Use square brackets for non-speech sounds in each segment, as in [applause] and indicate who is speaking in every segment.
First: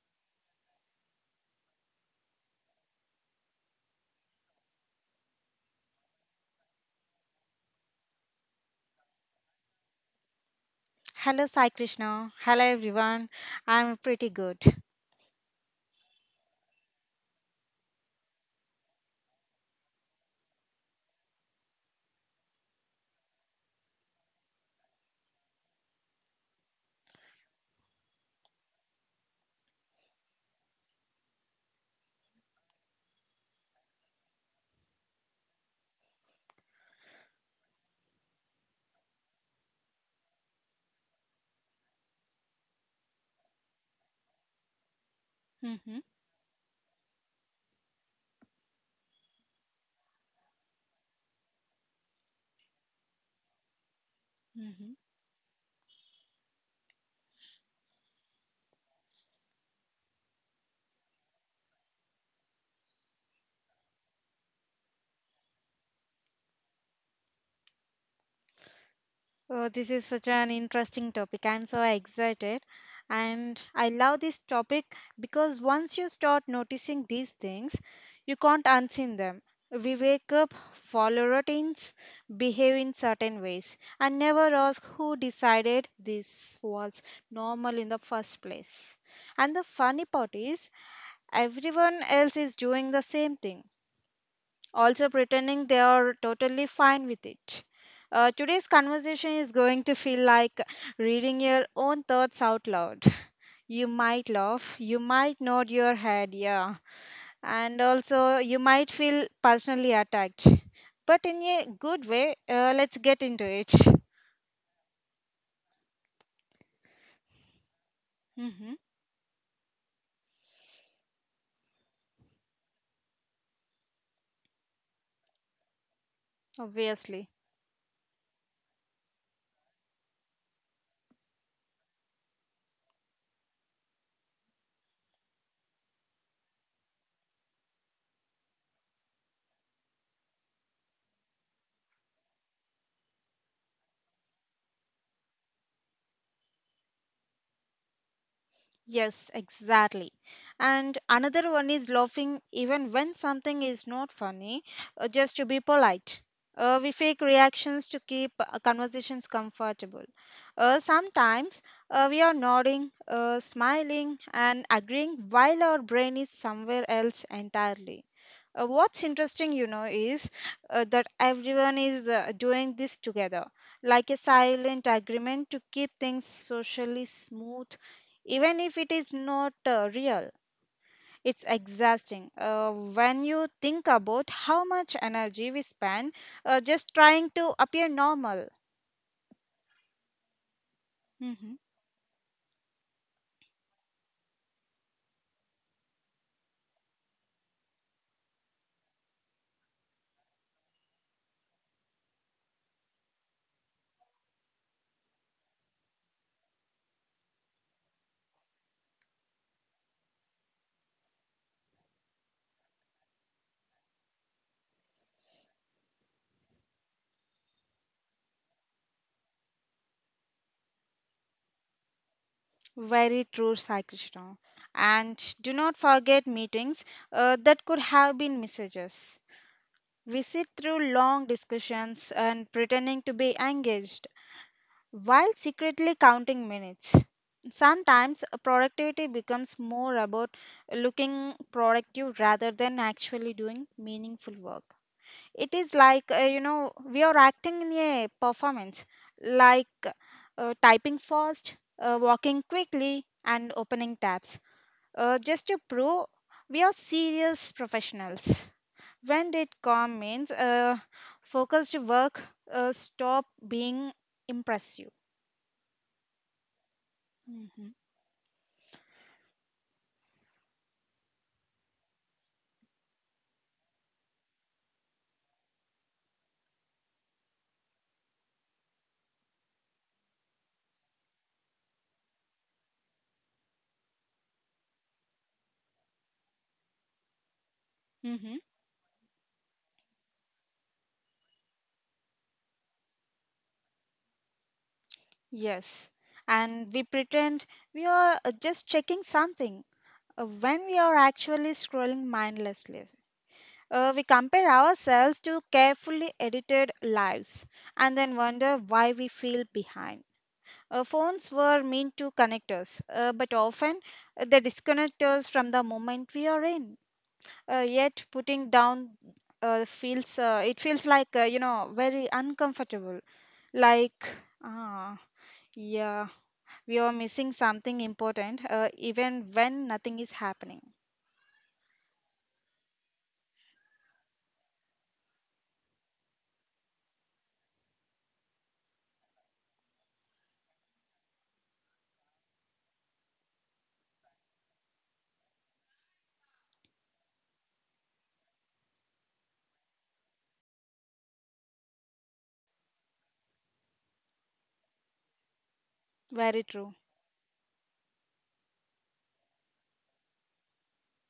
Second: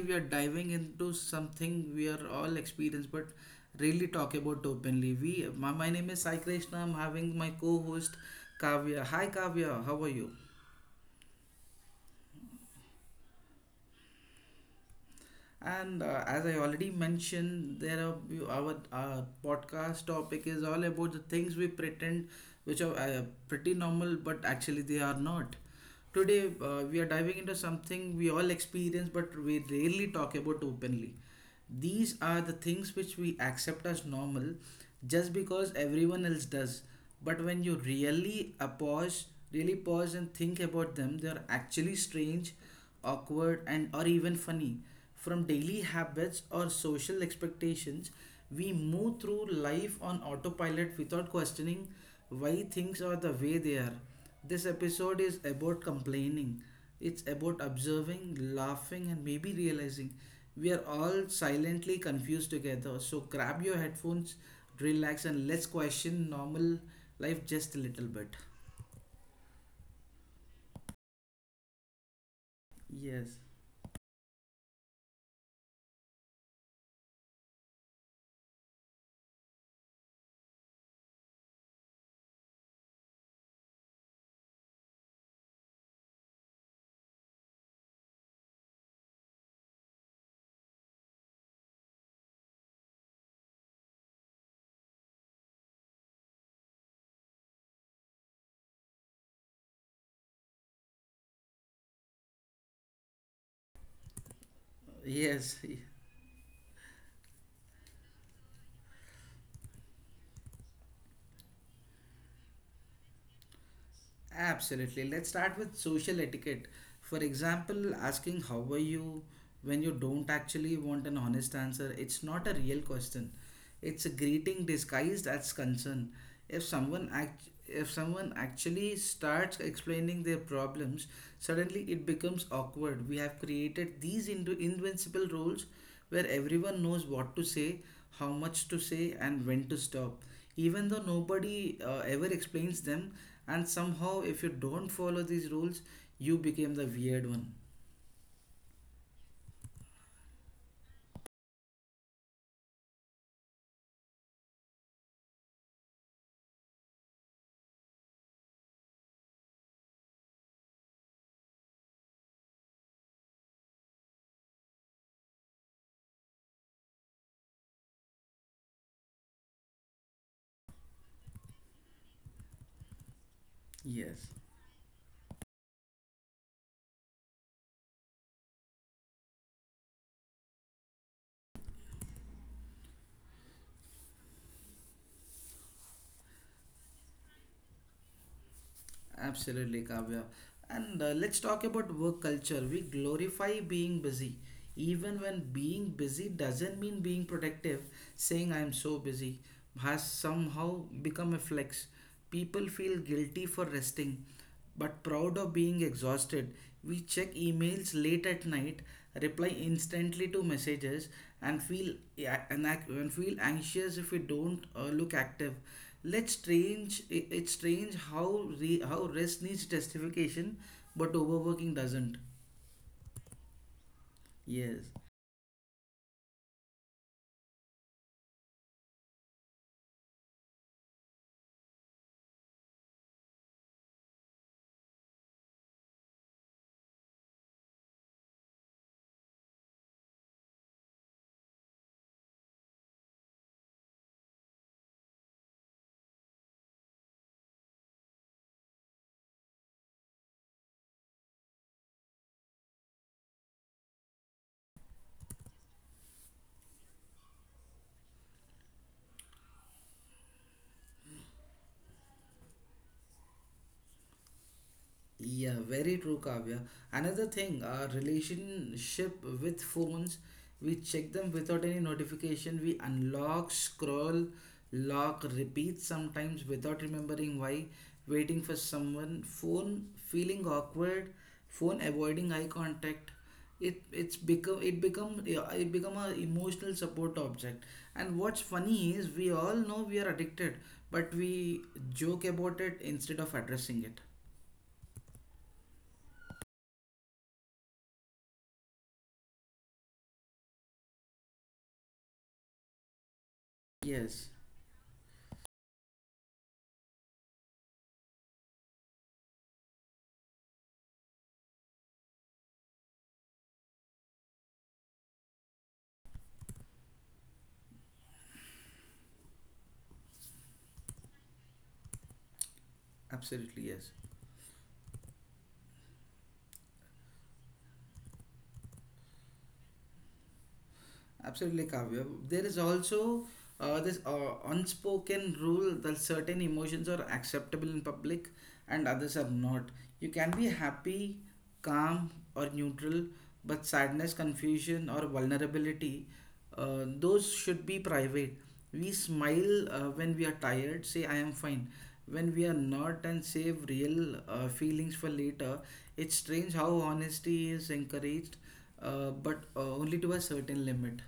Speaker 1: we are diving into something we are all experienced but really talk about openly. My name is Sai Krishna. I'm having my co-host Kavya. Hi Kavya, how are you?
Speaker 2: Hello, Sai Krishna. Hello, everyone. I'm pretty good.
Speaker 1: And as I already mentioned, there are our podcast topic is all about the things we pretend, which are pretty normal, but actually they are not. Today, we are diving into something we all experience, but we rarely talk about openly. These are the things which we accept as normal just because everyone else does. But when you really pause and think about them, they are actually strange, awkward, and or even funny. From daily
Speaker 2: hmm
Speaker 1: habits or social expectations, we move through life on autopilot without questioning why things are the way they are. This
Speaker 2: hmm
Speaker 1: episode is about complaining. It's about observing, laughing, and maybe realizing we are all silently confused together. So grab your headphones, relax, and let's question normal life just a little bit.
Speaker 2: Oh, this is such an interesting topic. I'm so excited.
Speaker 1: Yes,
Speaker 2: And I love this topic because once you start noticing these things, you can't unseen them. We wake up, follow routines, behave in certain ways, and never ask who decided this was normal in the first place. And the funny part is, everyone else is doing the same thing also pretending they are totally fine with it. Today's conversation is going to feel like reading your own thoughts out loud. [laughs] You might laugh, you might
Speaker 1: yes, [laughs]
Speaker 2: nod your head, yeah, and also you might feel personally attacked. But in a good way, let's get into it.
Speaker 1: absolutely. Let's start with social etiquette. For example,
Speaker 2: [laughs]
Speaker 1: asking how
Speaker 2: hmm
Speaker 1: are you when you don't actually want an honest answer. It's not a real question. It's a greeting disguised as concern.
Speaker 2: Obviously.
Speaker 1: If someone actually starts explaining their problems, suddenly it becomes awkward. We have created these into invincible roles where everyone knows what to say, how much to say, and when to stop, even though nobody ever explains them. And somehow, if you don't follow these rules, you became the weird one.
Speaker 2: Yes, exactly. And another one is laughing even when something is not funny, just to be polite. We fake reactions to keep conversations comfortable. Sometimes we are nodding, smiling, and agreeing while our brain is somewhere else entirely. What's interesting, you know, is that everyone is doing this together, like a
Speaker 1: Yes,
Speaker 2: silent agreement to keep things socially smooth even if it is not real. It's exhausting when you think about how much energy we spend just trying to appear normal.
Speaker 1: absolutely, Kavya. And let's
Speaker 2: Mhm.
Speaker 1: talk about work culture. We glorify being busy, even when being busy doesn't mean being productive. Saying I'm so busy has somehow become a flex. People feel guilty for resting, but proud of being exhausted, we check emails late at night, reply instantly to messages, and feel yeah, and ac- and feel anxious if we don't look active. It's strange how how rest needs justification, but overworking doesn't.
Speaker 2: Very true, Sai Krishna.
Speaker 1: Yes.
Speaker 2: And do not forget meetings that could have been messages. We sit through long discussions and pretending to be engaged while secretly counting minutes. Sometimes productivity becomes more about looking productive rather than actually doing meaningful work. It is like, you know, we are acting in a performance, like typing fast, walking quickly, and opening tabs, just to prove we are serious professionals. When did calm means focused work stop being impressive?
Speaker 1: Yeah, very true, Kavya. Another thing,
Speaker 2: Mhm.
Speaker 1: our relationship with phones, we check them without any notification. We unlock, scroll, lock, repeat sometimes without remembering why, waiting for someone, phone feeling awkward, phone avoiding eye contact. It it's become it become yeah, it become a emotional support object. And
Speaker 2: Mm-hmm.
Speaker 1: what's funny is we all know we are addicted, but we joke about it instead of addressing it.
Speaker 2: Yes. And we pretend we are just checking something when we are actually scrolling mindlessly. We
Speaker 1: Yes.
Speaker 2: compare ourselves to carefully edited lives and then wonder why we feel behind. Phones were meant to connect us, but often they disconnect us from the moment we are in. Yet putting down feels it feels like you know very uncomfortable.
Speaker 1: Absolutely, yes.
Speaker 2: Like ah yeah, we are missing something important even when nothing is happening.
Speaker 1: Absolutely, Kavya. There is also this unspoken rule that certain emotions are acceptable in public and others are not. You can be happy, calm, or neutral, but sadness, confusion, or vulnerability, those should be private. We smile when we are tired, say, I am fine. When we are not, and save real feelings for later. It's
Speaker 2: Very
Speaker 1: strange
Speaker 2: true.
Speaker 1: how honesty is encouraged but only to a certain limit.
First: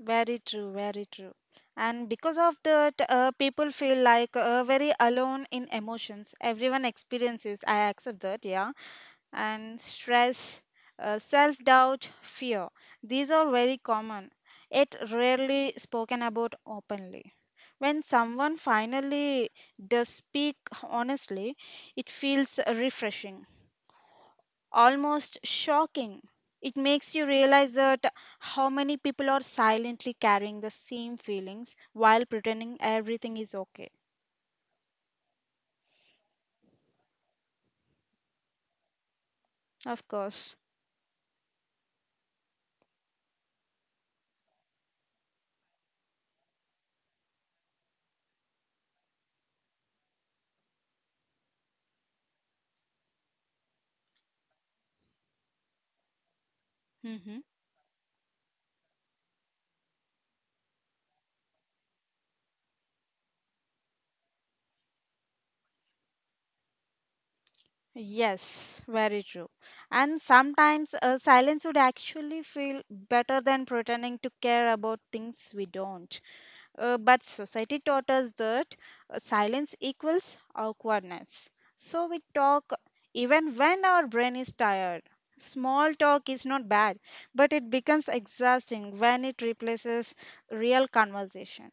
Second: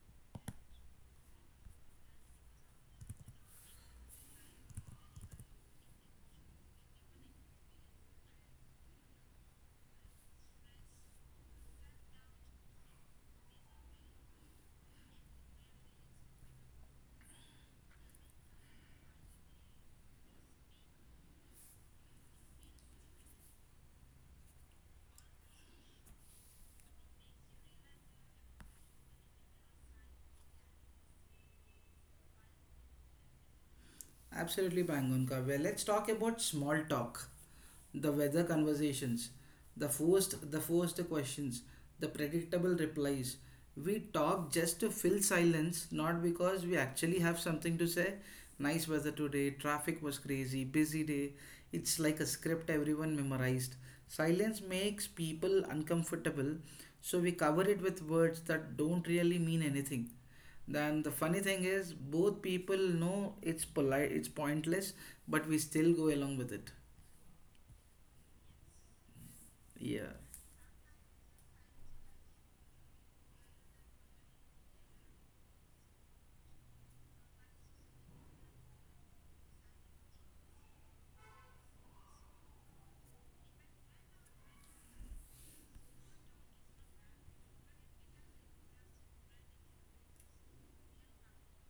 Speaker 2: Very true. And because of that, people feel like very alone in emotions. Everyone experiences, I accept that, yeah. And stress, self doubt, fear. These are very common, yet rarely spoken about openly. When someone finally does speak honestly, it feels refreshing almost shocking. It makes you realize that how many people are silently carrying the same feelings while pretending everything is okay.
Speaker 1: Absolutely, Bangunka. Well, let's talk about small talk, the weather conversations, the
Speaker 2: Of
Speaker 1: forced
Speaker 2: course.
Speaker 1: the forced questions, the predictable replies. We talk just to fill silence, not because we actually have something to say. Nice weather today, traffic was crazy, busy day. It's like a script everyone memorized. Silence makes people uncomfortable, so we
Speaker 2: Mhm.
Speaker 1: cover it with words that don't really mean anything. Then the funny thing is, both people know it's polite, it's pointless, but we still go along with it,
Speaker 2: Yes, very true.
Speaker 1: yeah.
Speaker 2: And sometimes silence would actually feel better than pretending to care about things we don't. But society taught us that silence equals awkwardness. So we talk even when our brain is tired. Small talk is not bad, but it becomes exhausting when it replaces real conversation.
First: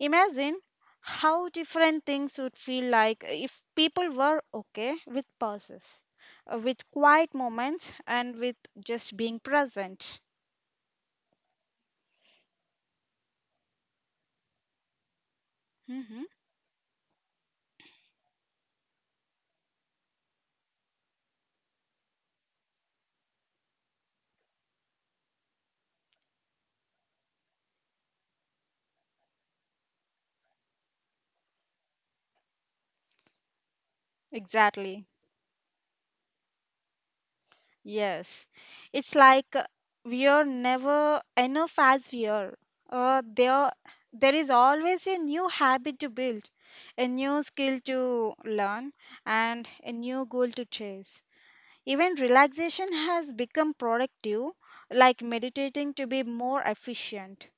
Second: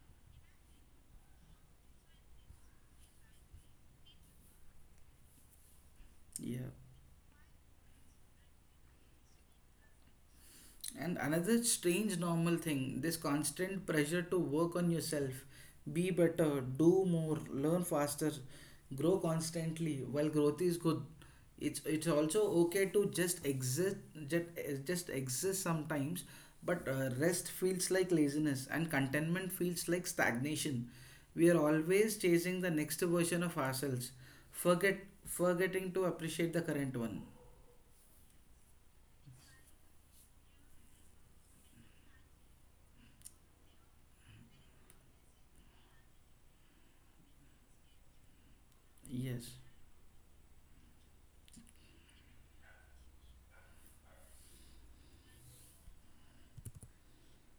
Speaker 2: Imagine how different things would feel like if people were okay with pauses,
Speaker 1: Yeah.
Speaker 2: with quiet moments, and with just being present.
Speaker 1: And another strange normal thing, this constant pressure to work on yourself, be
Speaker 2: hmm
Speaker 1: better, do more, learn faster, grow constantly. While growth is good, it's also okay to just exist, just, just exist sometimes. But rest feels like laziness, and contentment feels like stagnation. We are always chasing the next version of ourselves, forget
Speaker 2: Exactly.
Speaker 1: forgetting to appreciate the current one.
Speaker 2: Yes. It's like we are never enough as we are. Uh, there, there is always a new habit to build, a new skill to learn,
Speaker 1: Yes.
Speaker 2: and a new goal to chase. Even relaxation has become productive, like meditating to be more efficient.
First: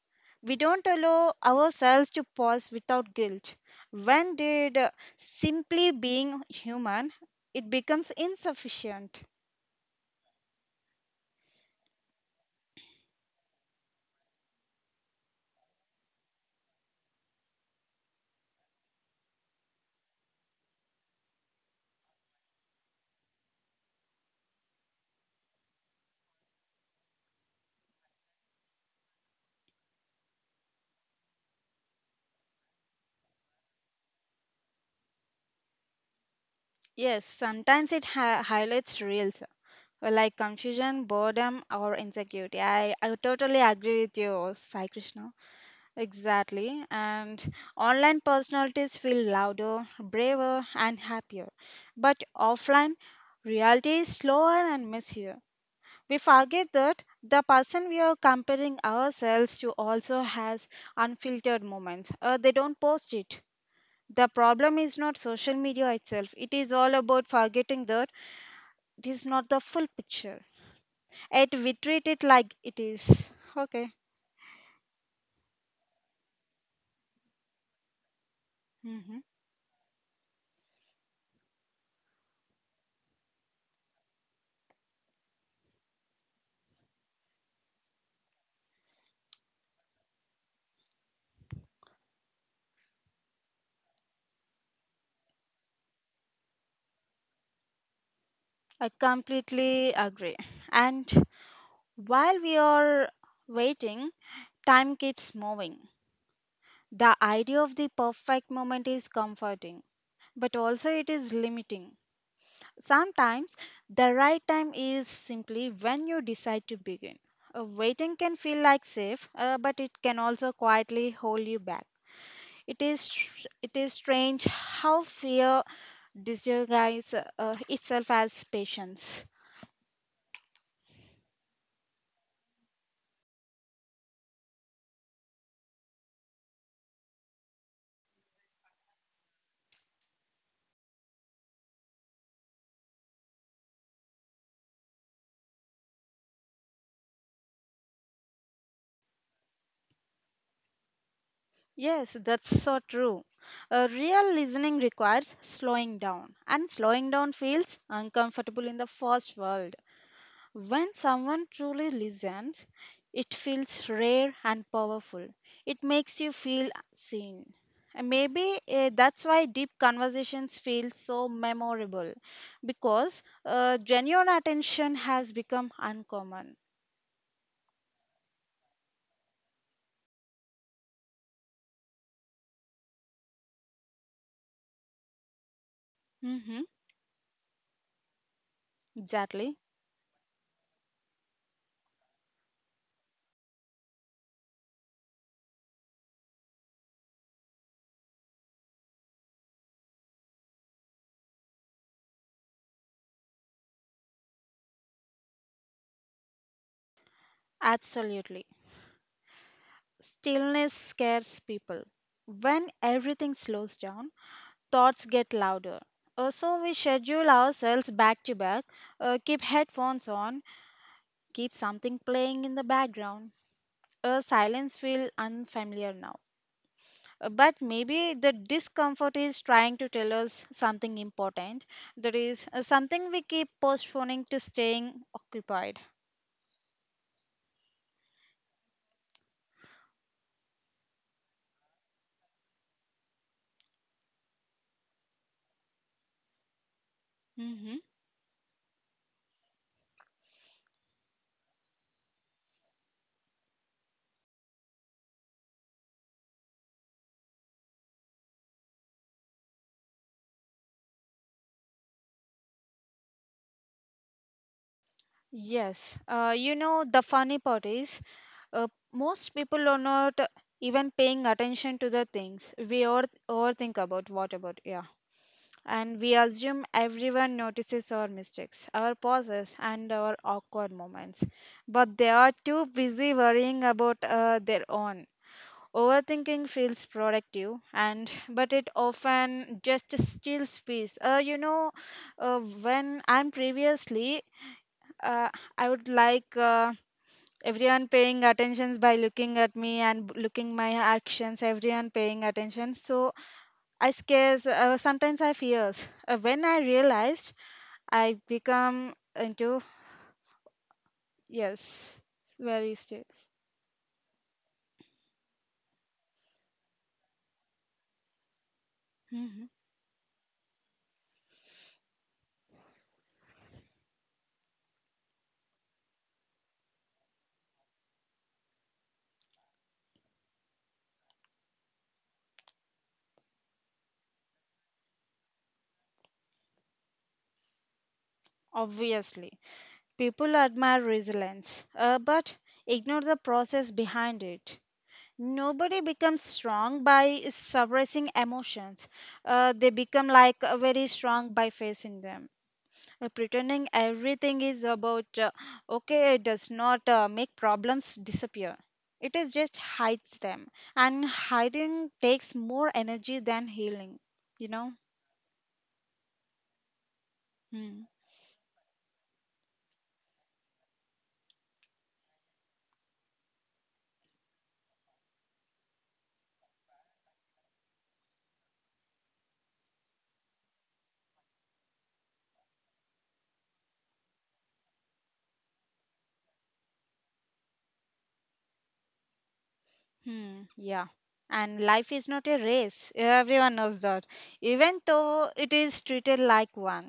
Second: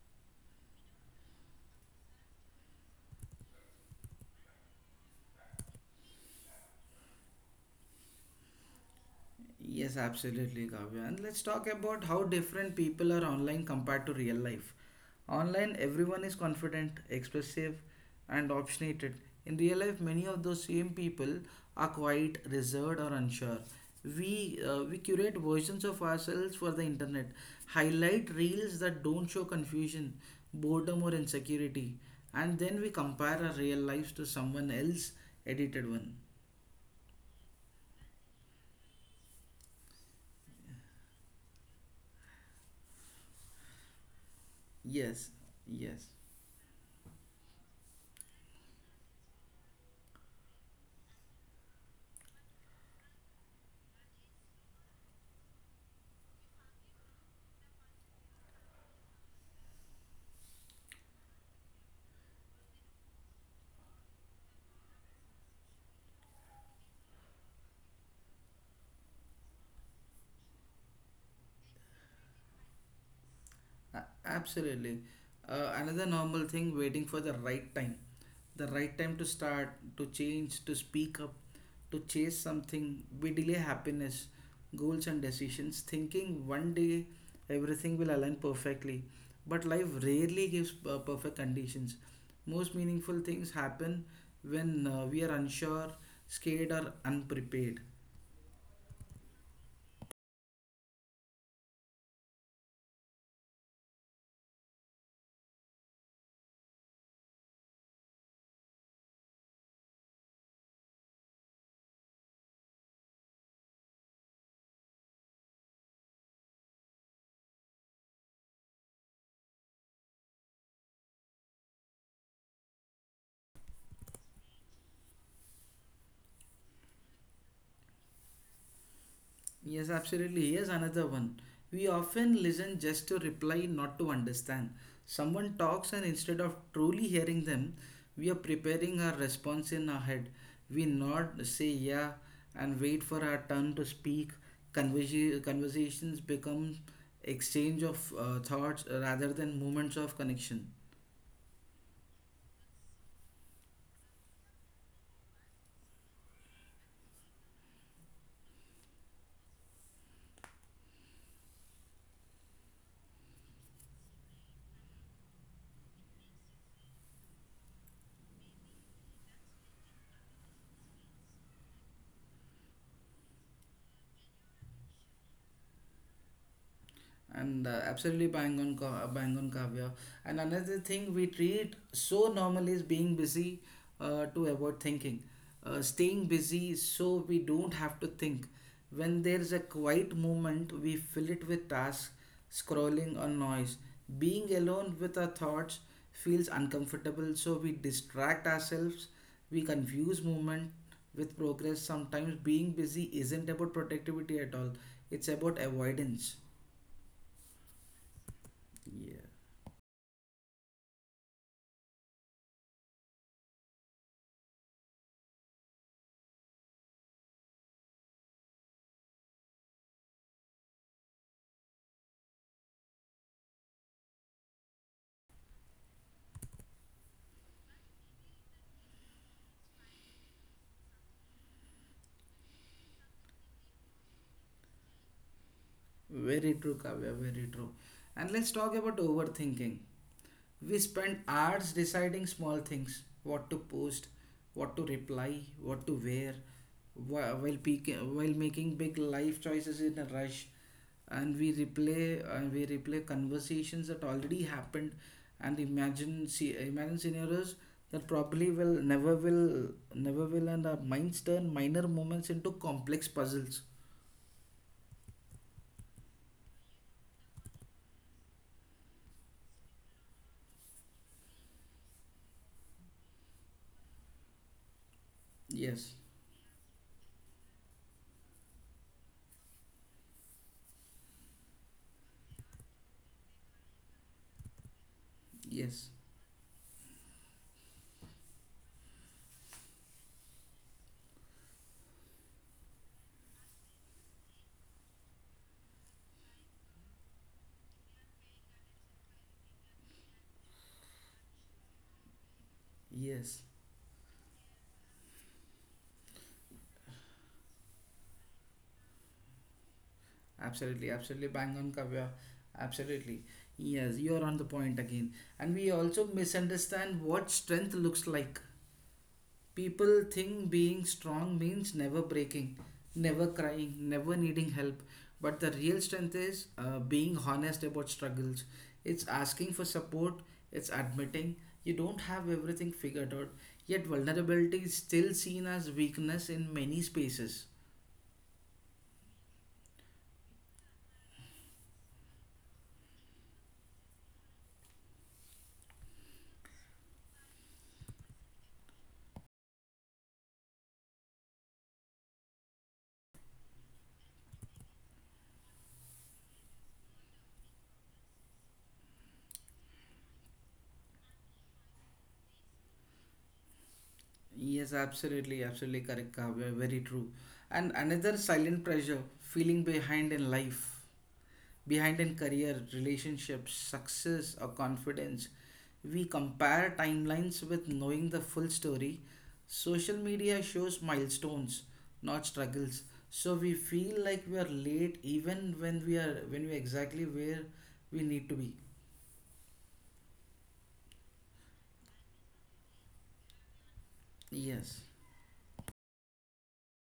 Speaker 2: We don't allow ourselves to pause without guilt. When did simply being human, it becomes insufficient.
Speaker 1: Yes, absolutely, Kavya. And let's talk about how different people are online compared to real life. Online, everyone is confident, expressive, and opinionated. In real life, many of those same people are quite reserved or unsure. We curate versions of ourselves for the internet, highlight reels that don't show confusion, boredom, or insecurity, and then we compare our real lives to someone else edited one.
Speaker 2: Yes, sometimes it highlights reels like confusion, boredom, or insecurity. I totally agree with you, Sai
Speaker 1: Yes,
Speaker 2: Krishna.
Speaker 1: yes.
Speaker 2: Exactly. And online personalities feel louder, braver, and happier. But offline, reality is slower and messier. We forget that the person we are comparing ourselves to also has unfiltered moments. They don't post it. The problem is not social media itself. It is all about forgetting that it is not the full picture. Yet we treat it like it is. Okay.
Speaker 1: Absolutely. Another normal thing, waiting for the right time. The right time
Speaker 2: hmm
Speaker 1: to start, to change, to speak up, to chase something. We delay happiness, goals, and decisions, thinking one day everything will align perfectly. But life rarely gives perfect conditions. Most meaningful things happen when we are unsure, scared, or unprepared.
Speaker 2: I completely agree. And while we are waiting, time keeps moving. The idea of the perfect moment is comforting, but also it is limiting. Sometimes the right time is simply when you decide to begin. Waiting can feel like safe, but it can also quietly hold you back. It is strange how fear disguises itself as patience.
Speaker 1: Yes, absolutely. Here's another one. We often listen just to reply, not to understand. Someone talks, and instead of truly hearing them, we are preparing our response in our head. We nod, say yeah, and wait for our turn to speak. Conversations become exchange of thoughts rather than moments of connection.
Speaker 2: Yes, that's so true. Real listening requires slowing down, and slowing down feels uncomfortable in the first world. When someone truly listens, it feels rare and powerful. It makes you feel seen. And maybe that's why deep conversations feel so memorable because genuine attention has become uncommon.
Speaker 1: And absolutely bang on Kavya. And another thing we treat so normal is being busy to avoid thinking, staying
Speaker 2: hmm
Speaker 1: busy so we don't have to think. When there's a
Speaker 2: Exactly.
Speaker 1: quiet moment, we fill it with tasks, scrolling or noise. Being alone with our thoughts feels uncomfortable, so we distract ourselves. We confuse movement with progress. Sometimes being busy isn't about productivity at all; it's about avoidance.
Speaker 2: Absolutely. Stillness scares people. When everything slows down, thoughts get louder. So we schedule ourselves back to back, keep headphones on, keep something playing in the background. A silence feels unfamiliar now. But maybe the discomfort is trying to tell us something important. That is something we keep postponing to staying occupied.
Speaker 1: Very true, Kavya, very true. And let's talk about overthinking. We spend hours deciding small things, what to post, what to reply, what to wear,
Speaker 2: Mhm.
Speaker 1: while making big life choices in a rush. And we replay conversations that already happened, and imagine scenarios that probably will never, and our minds turn minor moments into complex puzzles.
Speaker 2: Yes, you know, the funny part is uh, most people are not even paying attention to the things we all overthink about. What about, yeah.
Speaker 1: Yes,
Speaker 2: And we assume everyone notices our mistakes, our pauses, and our awkward moments. But they are too busy worrying about their own.
Speaker 1: yes,
Speaker 2: Overthinking feels productive, and but it often just steals peace. You know, when I'm previously uh, I would like everyone paying attentions by looking at me and looking my actions. Everyone paying attention. So
Speaker 1: yes.
Speaker 2: I scares. Sometimes I fears. When I realized, I become into
Speaker 1: Absolutely, absolutely bang on,
Speaker 2: yes,
Speaker 1: Kavya.
Speaker 2: very
Speaker 1: Absolutely.
Speaker 2: serious.
Speaker 1: Yes, you're on the point again. And we also misunderstand what strength looks like.
Speaker 2: hmm
Speaker 1: People think being strong means never breaking, never crying, never needing help. But the real strength is being honest about struggles. It's asking for support, it's admitting you don't have everything figured out. Yet, vulnerability is still seen as weakness in many spaces.
Speaker 2: Obviously, people admire resilience, but ignore the process behind it. Nobody becomes strong by suppressing emotions. They become like very strong by facing them. Pretending everything is about okay does not make problems disappear. It is just hides them, and hiding takes more energy than healing. You know.
Speaker 1: Yes, absolutely, absolutely correct, Kavya. Very true. And
Speaker 2: Hmm.
Speaker 1: another silent pressure, feeling behind in life, behind in career, relationships, success, or confidence. We compare timelines with knowing the full story. Social media shows milestones, not struggles. So we feel like we are late even when we are exactly where we need to be.
Speaker 2: Hmm. Yeah. And life is not a race. Everyone knows that. Even
Speaker 1: Yes.
Speaker 2: though it is treated like one.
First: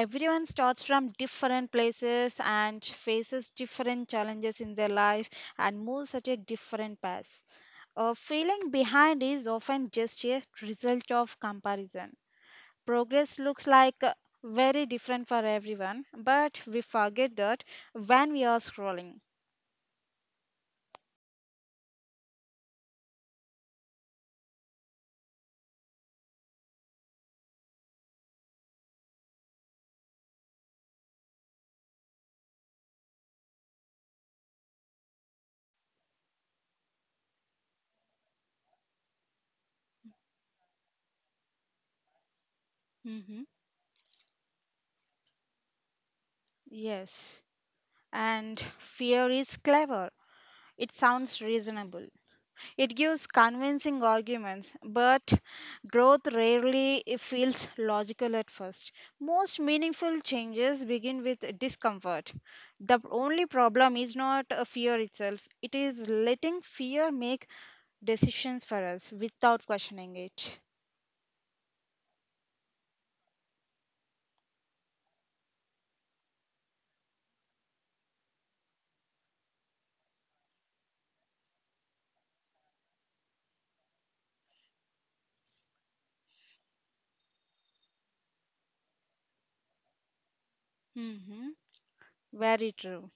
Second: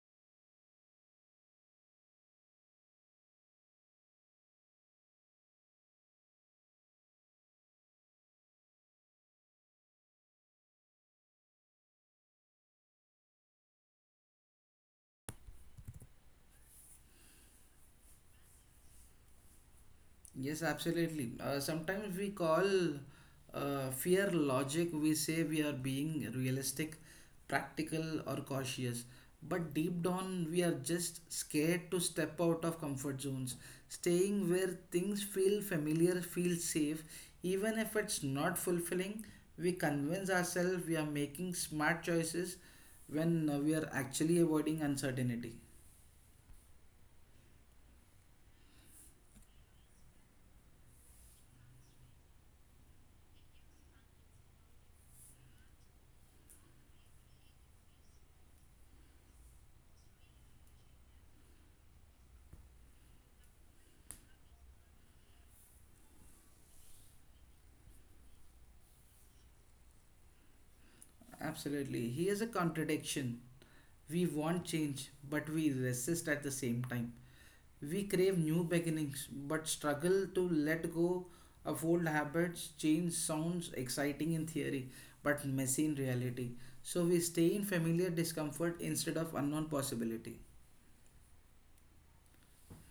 Speaker 2: Everyone starts from different places and faces different challenges in their life and moves at a different pace. Feeling behind is often just a result of comparison. Progress looks like very different for everyone, but we forget that when we are scrolling.
Speaker 1: Yes, absolutely. Sometimes we call fear logic. We say we are being realistic, practical, or cautious. But deep down, we are just scared to step out of comfort zones. Staying where things feel familiar, feel safe, even if it's not fulfilling, we convince ourselves we are making smart choices
Speaker 2: hmm
Speaker 1: when we are actually avoiding uncertainty.
Speaker 2: Yes, and fear is clever. It sounds reasonable. It gives convincing arguments, but growth rarely feels logical at first. Most meaningful changes begin with discomfort. The only problem is not a fear itself, it is letting fear make decisions for us without questioning it.
Speaker 1: Absolutely. Here's a contradiction. We want change, but we resist at the same time. We crave new beginnings, but struggle to let go of old habits. Change sounds exciting in theory, but messy in reality. So we stay in familiar discomfort instead of unknown possibility.
Speaker 2: hmm Very true.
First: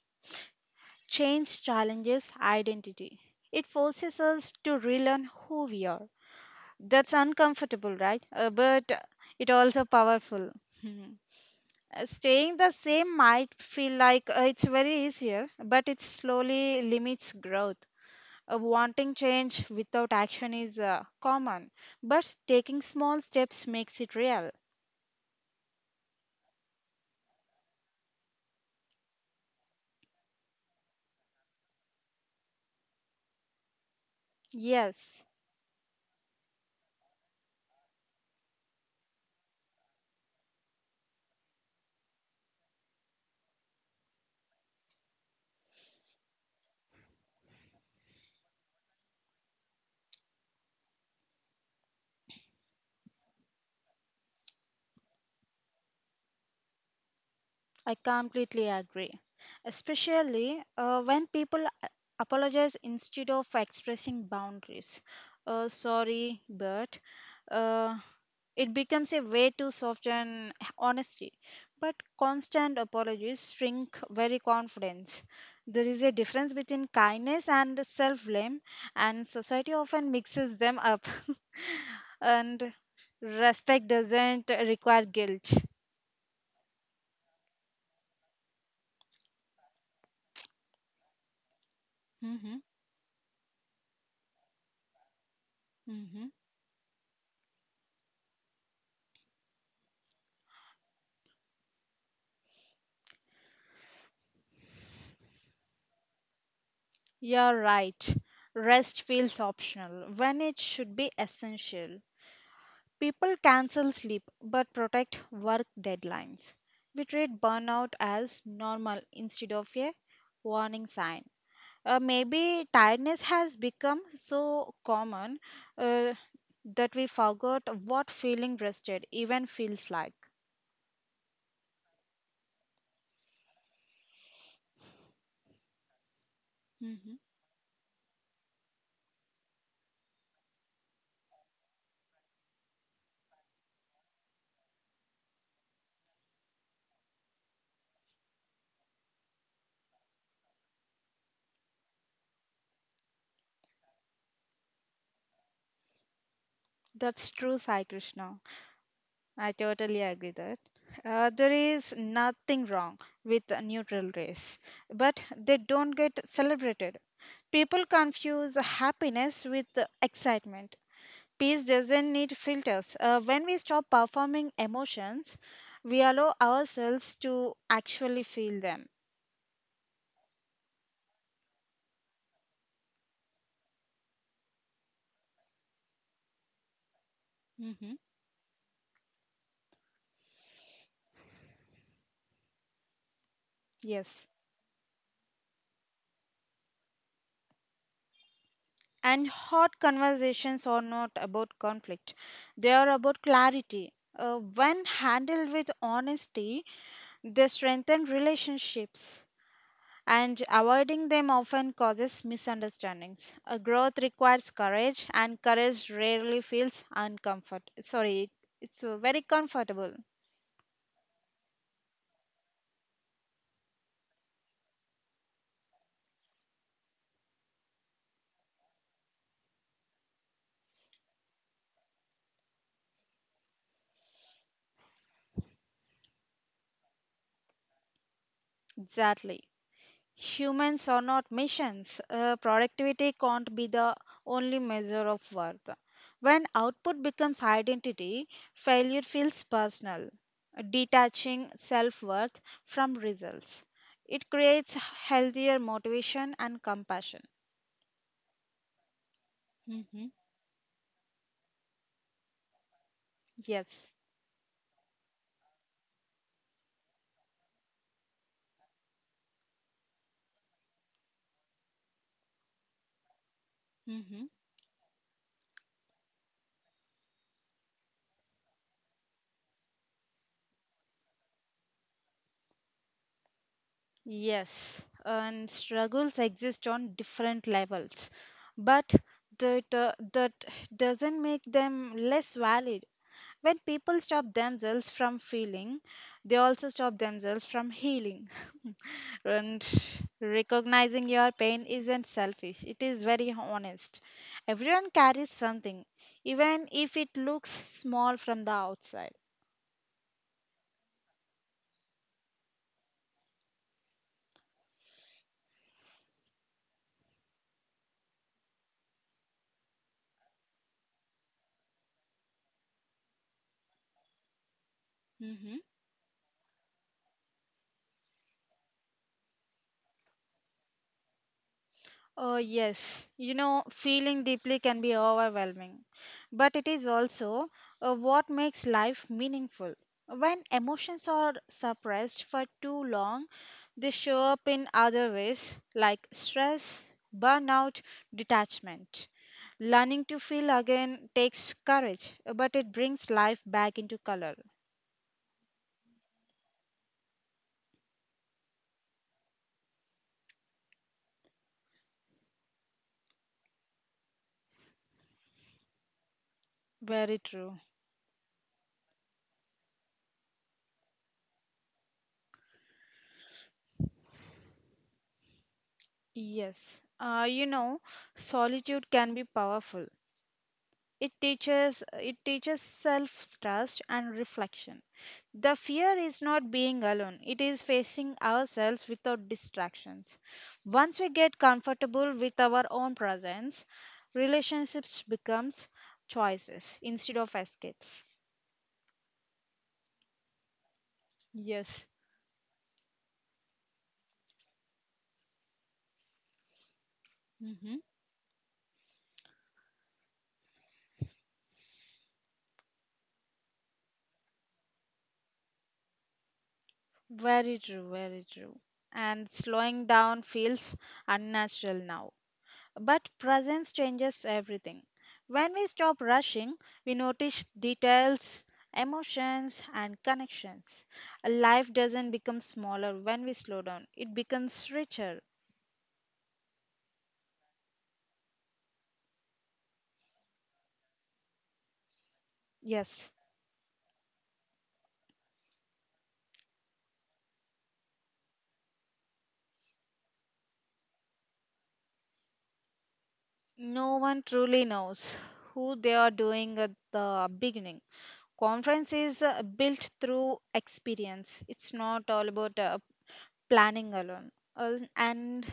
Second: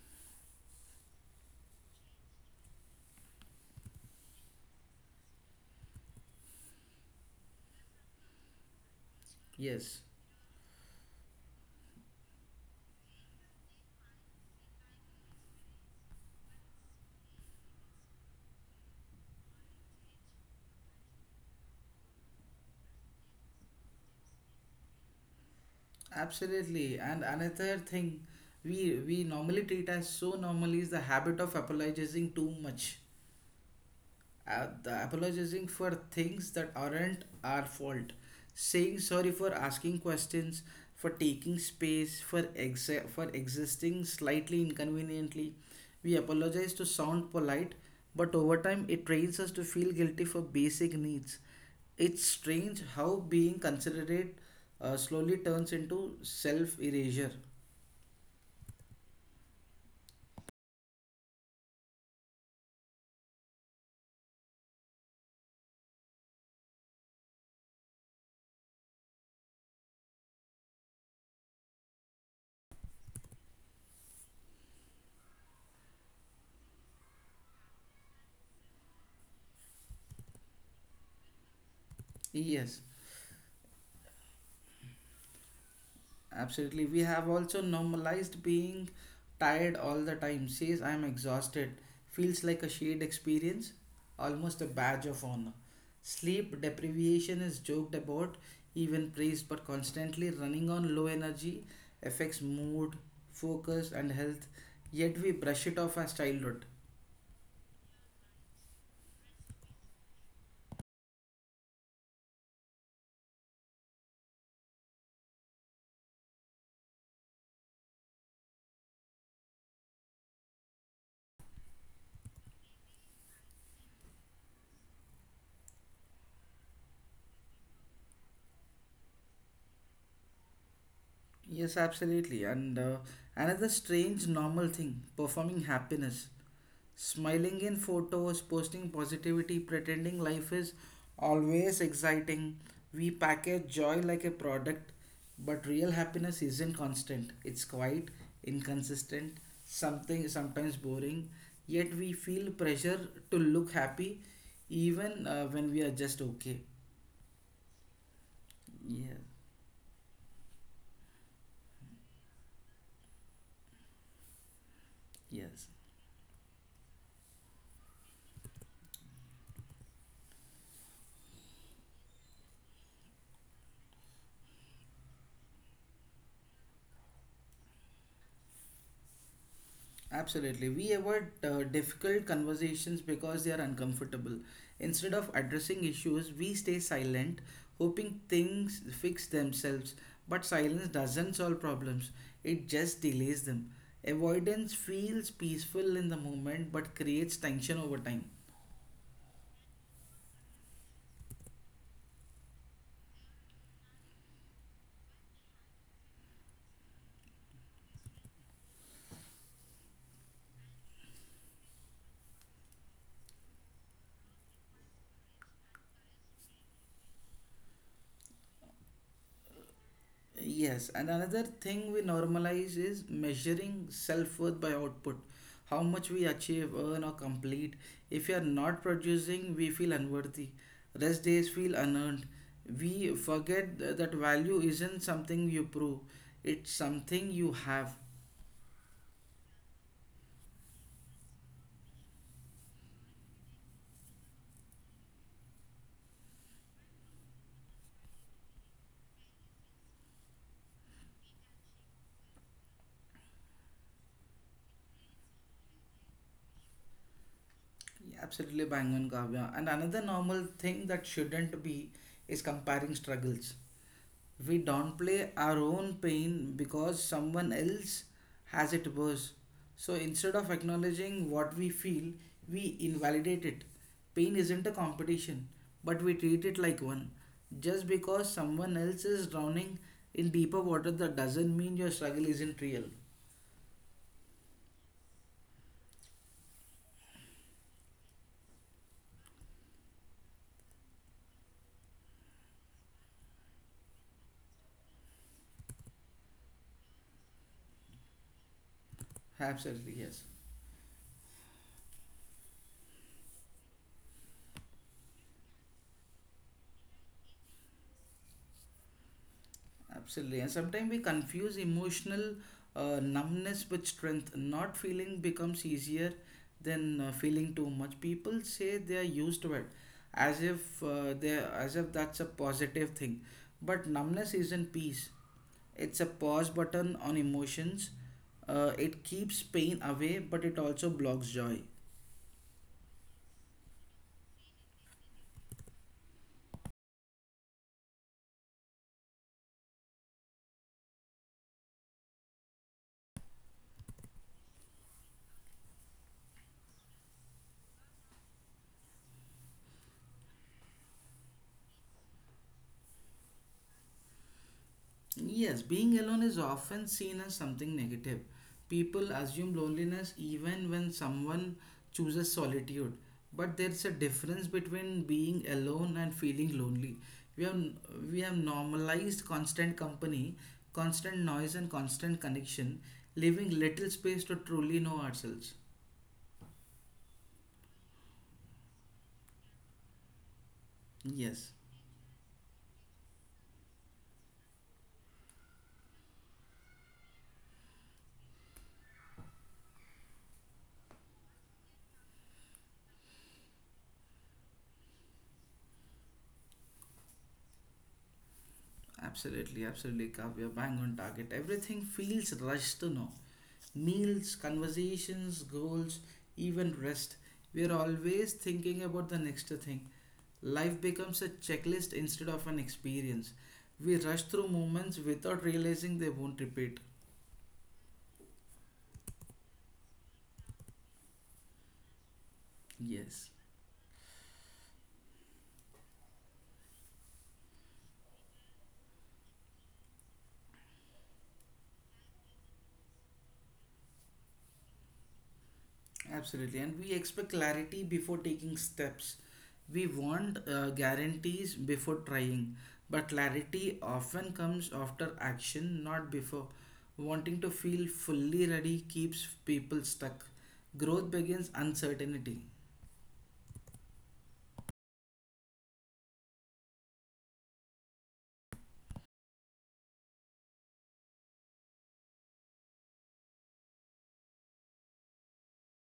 Speaker 2: Change challenges identity. It forces us to relearn who we are. That's uncomfortable, right? But it also
Speaker 1: Yes,
Speaker 2: powerful. [laughs] Staying the same might feel like it's very easier, but it slowly limits growth. Wanting change without action is common, but taking small steps makes it real.
Speaker 1: absolutely. And another thing we normally treat as so normal is the habit of apologizing too much. The
Speaker 2: Yes.
Speaker 1: apologizing for things that aren't our fault. Saying sorry for asking questions, for taking space, for existing slightly inconveniently. We apologize to sound polite, but over time it trains us to feel guilty for basic needs. It's strange how being considerate slowly turns into self erasure.
Speaker 2: I completely agree. Especially when people apologize instead of expressing boundaries. Sorry, but uh, it becomes a way to soften honesty. But constant apologies shrink very confidence. There is a difference between kindness and self blame, and society often mixes them up. [laughs]
Speaker 1: Yes.
Speaker 2: and respect doesn't require guilt.
Speaker 1: Absolutely. We have also normalized being tired all the time. Says I'm exhausted. Feels like a
Speaker 2: hmm
Speaker 1: shared experience, almost a badge of honor.
Speaker 2: hmm
Speaker 1: Sleep deprivation is joked about, even praised, but constantly running on low energy affects mood, focus, and health. Yet we brush it off as childhood.
Speaker 2: You're right. Rest feels optional when it should be essential. People cancel sleep but protect work deadlines. We treat burnout as normal instead of a warning sign. Maybe tiredness has become so common uh, that we forgot what feeling rested even feels like.
Speaker 1: Yes, absolutely. And another strange normal thing, performing happiness.
Speaker 2: Mhm.
Speaker 1: Smiling in photos, posting positivity, pretending life is always exciting. We package joy like a product, but real happiness isn't constant. It's quite inconsistent, something sometimes boring, yet we feel pressure to look happy even when we are just okay.
Speaker 2: That's true, Sai Krishna.
Speaker 1: Yeah,
Speaker 2: I totally agree that there is nothing wrong with a neutral race, but
Speaker 1: yes.
Speaker 2: they don't get celebrated. People confuse happiness with excitement. Peace doesn't need filters. When we stop performing emotions, we allow ourselves to actually feel them.
Speaker 1: Absolutely. We avoid difficult conversations because they are uncomfortable. Instead of addressing issues, we stay silent,
Speaker 2: hmm
Speaker 1: hoping things fix themselves. But silence doesn't solve problems, it just delays them.
Speaker 2: Yes.
Speaker 1: Avoidance feels peaceful in the moment but creates tension over time.
Speaker 2: And hot conversations are not about conflict, they are about clarity. When handled with honesty, they strengthen relationships, and avoiding them often causes misunderstandings. Growth requires courage, and courage rarely feels uncomfort. Sorry, it's very comfortable.
Speaker 1: Yes, and another thing we normalize is measuring self-worth by output. How much we achieve, earn, or complete. If we are not producing, we feel unworthy. Rest days feel unearned. We forget that value isn't something you prove, it's something you have.
Speaker 2: Exactly. Humans are not machines. Productivity can't be the only measure of worth. When output becomes identity, failure feels personal, detaching self worth from results. It creates healthier motivation and compassion.
Speaker 1: Absolutely bang on, Kavya. And another
Speaker 2: Mhm.
Speaker 1: normal thing that shouldn't be is comparing struggles.
Speaker 2: Yes.
Speaker 1: We downplay our own pain because someone else has it worse. So instead of acknowledging what we feel, we invalidate it. Pain
Speaker 2: Mm-hmm.
Speaker 1: isn't a competition, but we treat it like one. Just because someone else is drowning in deeper water, that doesn't mean your struggle isn't real.
Speaker 2: Yes, and struggles exist on different levels, but that doesn't make them less valid. When people stop themselves from feeling, they also stop themselves from healing. [laughs] and
Speaker 1: Absolutely, yes.
Speaker 2: recognizing your pain isn't selfish, it is very honest. Everyone carries something, even if it looks small from the outside.
Speaker 1: Absolutely. And sometimes we confuse emotional numbness with strength. Not feeling becomes easier than feeling too much. People say they are used to it as if that's a positive thing. But numbness isn't peace.
Speaker 2: Mm-hmm.
Speaker 1: It's a pause button on emotions. It keeps pain away, but it also blocks joy.
Speaker 2: Oh, yes. You know, feeling deeply can be overwhelming, but it is also what makes life meaningful. When emotions are suppressed for too long, they show up in other ways like stress, burnout, detachment. Learning to feel again takes courage, but it brings life back into color.
Speaker 1: Yes, being alone is often seen as something negative. People assume loneliness even when someone chooses solitude. But there's a difference between being alone and feeling lonely. We
Speaker 2: Very
Speaker 1: have
Speaker 2: true.
Speaker 1: we have normalized constant company, constant noise and constant connection, leaving little space to truly know ourselves.
Speaker 2: Yes. Solitude can be powerful. It
Speaker 1: Yes,
Speaker 2: teaches it teaches self-trust and reflection. The fear is not being alone. It is facing ourselves without distractions. Once we get comfortable with our own presence, relationships becomes choices instead of escapes.
Speaker 1: absolutely, absolutely, Kavya, bang on target. Everything
Speaker 2: Yes.
Speaker 1: feels rushed to know. Meals, conversations, goals, even rest. We are
Speaker 2: hmm
Speaker 1: always thinking about the next thing. Life becomes a checklist instead of an experience. We rush through moments without realizing they won't repeat.
Speaker 2: Very true, very true. And slowing down feels unnatural now.
Speaker 1: Yes.
Speaker 2: But presence changes everything. When we stop rushing, we notice details, emotions, and connections. Life doesn't become smaller when we slow down, it becomes richer.
Speaker 1: Absolutely, and we expect clarity before taking steps. We want guarantees before trying, but
Speaker 2: Yes,
Speaker 1: clarity often comes after action, not before. Wanting to feel fully ready keeps people stuck. Growth begins uncertainty.
Speaker 2: no one truly knows who they are doing at the beginning. Conference is built through experience. It's not all about planning alone. And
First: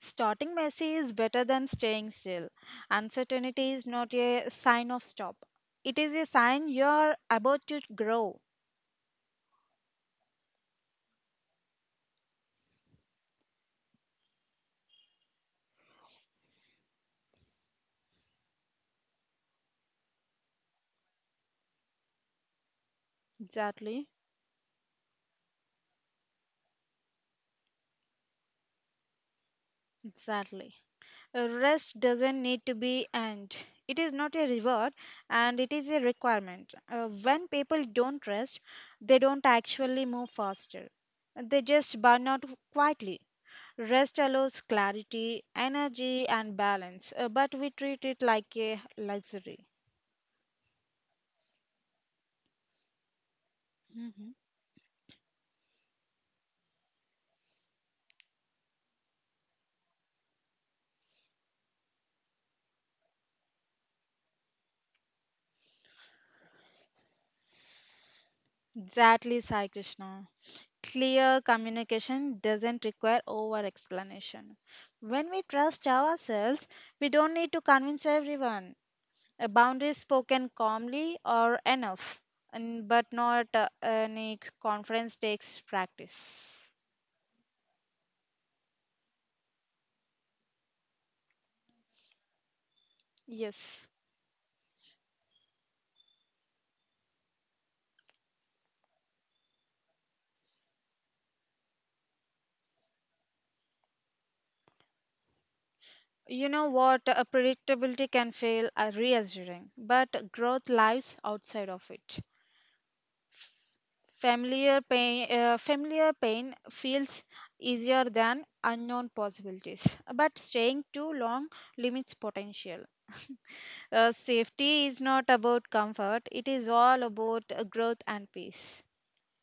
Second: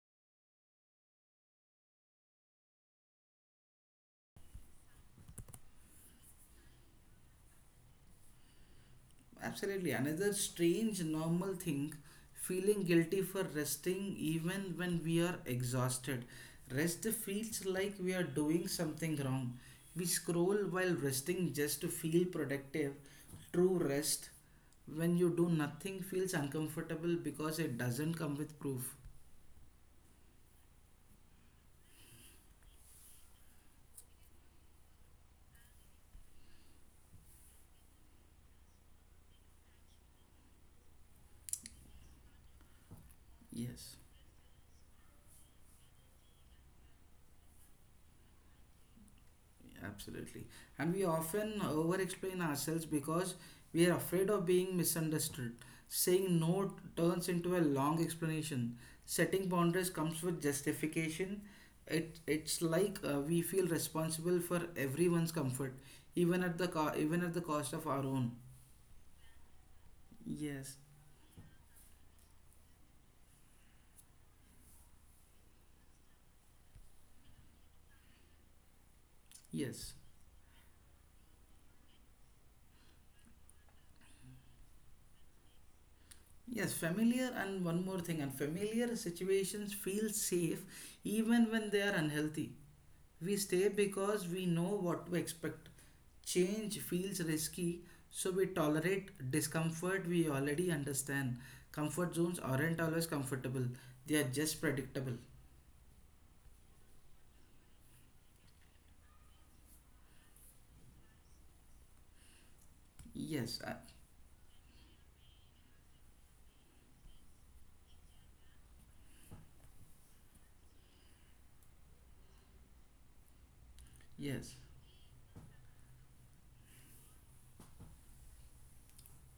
Speaker 2: starting messy is better than staying still. Uncertainty is not a sign of stop, it is a sign you're about to grow.
Speaker 1: Absolutely. Another strange normal thing, feeling guilty for resting even when we are exhausted. Rest feels like we are doing something wrong. We scroll while resting just to feel productive. True
Speaker 2: Exactly.
Speaker 1: rest, when you do nothing, feels uncomfortable because it doesn't come with proof.
Speaker 2: Exactly. Rest doesn't need to be earned. It is not a reward and it is a requirement. When people don't rest, they don't actually move faster. They just burn out quietly.
Speaker 1: Yes.
Speaker 2: Rest allows clarity, energy, and balance, but we treat it like a luxury.
Speaker 1: Absolutely. And we often over explain ourselves because we are
Speaker 2: Mhm.
Speaker 1: afraid of being misunderstood. Saying no turns into a long explanation. Setting boundaries comes with justification. It's like we feel responsible for everyone's comfort, even at the cost of our own.
Speaker 2: Exactly, Sai Krishna.
Speaker 1: Yes,
Speaker 2: Clear communication doesn't require over explanation. When we trust ourselves, we don't need to convince everyone. A boundary
Speaker 1: yes,
Speaker 2: spoken calmly or enough, and but not any conference takes practice.
Speaker 1: yes. Familiar and one more thing, and familiar situations feel safe even when they are unhealthy. We stay
Speaker 2: Yes.
Speaker 1: because we know what to expect. Change feels risky, so we tolerate discomfort we already understand. Comfort zones aren't always comfortable, they are just predictable.
Speaker 2: You know what? A predictability can feel reassuring, but growth lies outside of it.
Speaker 1: Yes, I,
Speaker 2: Familiar pain feels easier than unknown possibilities, but staying too long limits potential. [laughs] Uh,
Speaker 1: yes.
Speaker 2: safety is not about comfort, it is all about growth and peace.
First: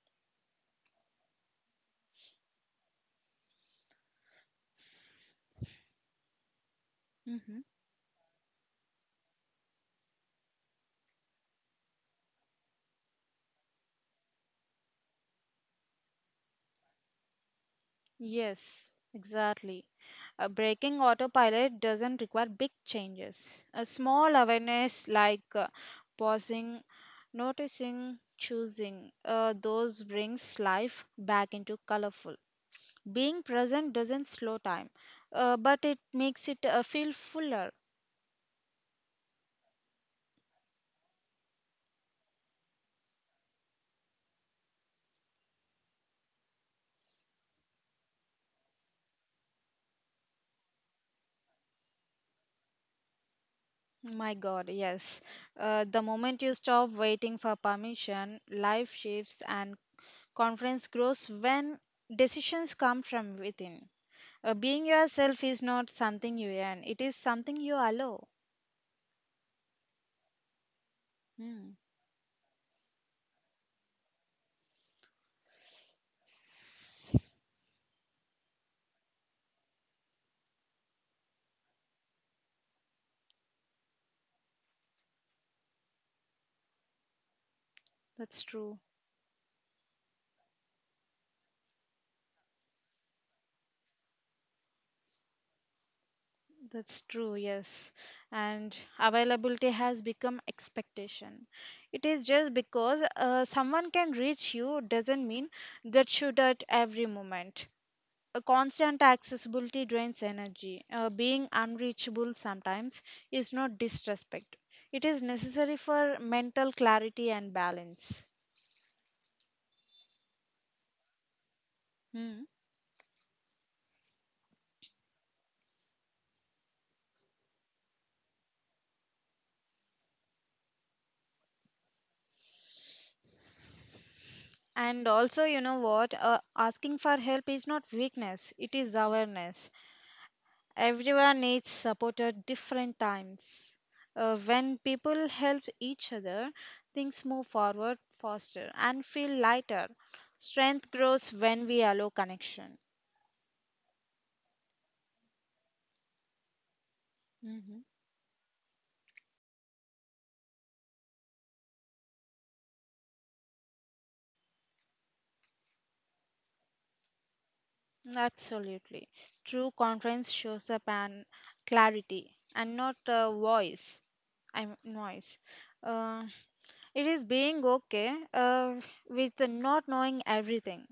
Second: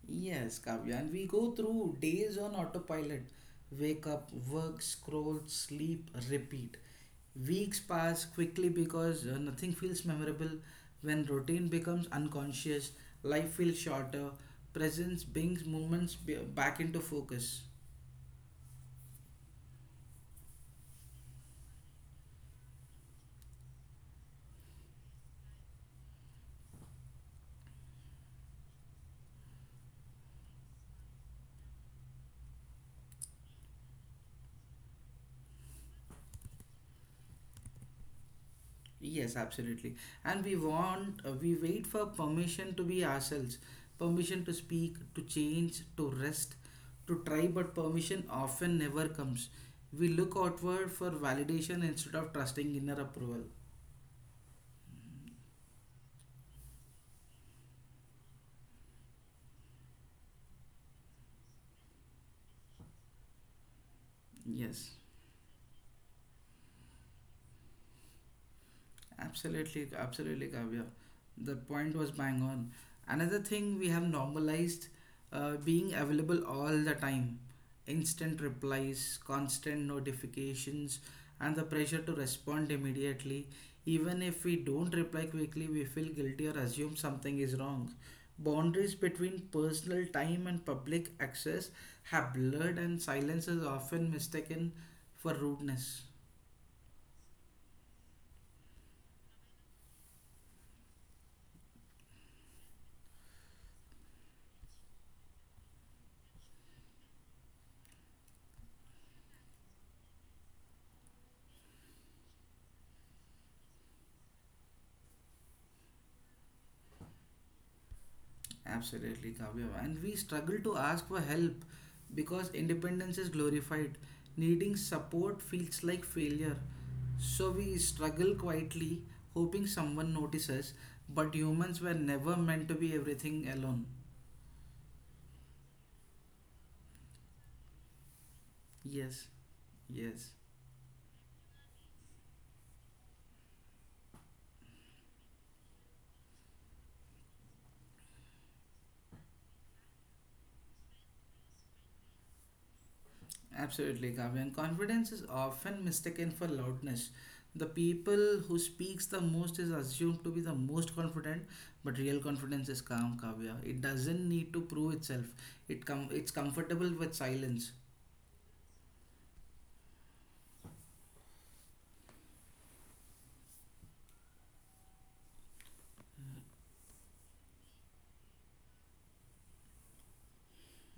Speaker 1: Yes, Kavya, and we go through days on autopilot. Wake up, work, scroll, sleep, repeat.
Speaker 2: hmm
Speaker 1: Weeks pass quickly because nothing feels memorable. When routine becomes unconscious, life feels shorter, presence brings moments back into focus.
Speaker 2: Yes, exactly. Breaking autopilot doesn't require big changes. A small awareness like pausing, noticing, choosing, those brings life back into colorful. Being present doesn't slow time, but it makes it feel fuller.
Speaker 1: Yes, absolutely. And we wait for permission to be ourselves, permission to speak, to change, to rest, to try, but permission often never comes. We look outward for validation instead of trusting inner approval.
Speaker 2: My God, yes. The moment you stop waiting for permission, life shifts and confidence grows when decisions come from within. Being
Speaker 1: Yes.
Speaker 2: yourself is not something you earn, it is something you allow.
Speaker 1: Absolutely, absolutely, Kavya. The
Speaker 2: Mm,
Speaker 1: point was bang on. Another thing we have normalized being available all the time instant replies, constant notifications, and the pressure to respond immediately. Even if we don't reply quickly, we feel guilty or assume something is wrong.
Speaker 2: that's true.
Speaker 1: Boundaries between personal time and public access have blurred, and silence is often mistaken for rudeness.
Speaker 2: That's true, yes. And availability has become expectation. It is just because someone can reach you doesn't mean that should at every moment. A constant accessibility drains energy. Being unreachable sometimes is not disrespect. It is necessary for mental clarity and balance.
Speaker 1: Absolutely, Kavya. And we struggle to ask for help
Speaker 2: Hmm.
Speaker 1: because independence is glorified. Needing support feels like failure. So we struggle quietly, hoping someone notices. But humans were never meant to be everything alone.
Speaker 2: And also, you know what? Asking for help is not weakness, it is
Speaker 1: Yes,
Speaker 2: awareness.
Speaker 1: yes.
Speaker 2: Everyone needs support at different times. When people help each other, things move forward faster and feel lighter. Strength grows when we allow connection.
Speaker 1: Absolutely, Kavya. And confidence is often mistaken for loudness. The
Speaker 2: Mhm.
Speaker 1: people who speaks the most is assumed to be the most confident, but real confidence is calm, Kavya. It doesn't need to prove itself. It's comfortable with silence.
Speaker 2: Absolutely. True conference shows up and clarity and not voice. I'm noise. Uh, it is being okay with not knowing everything.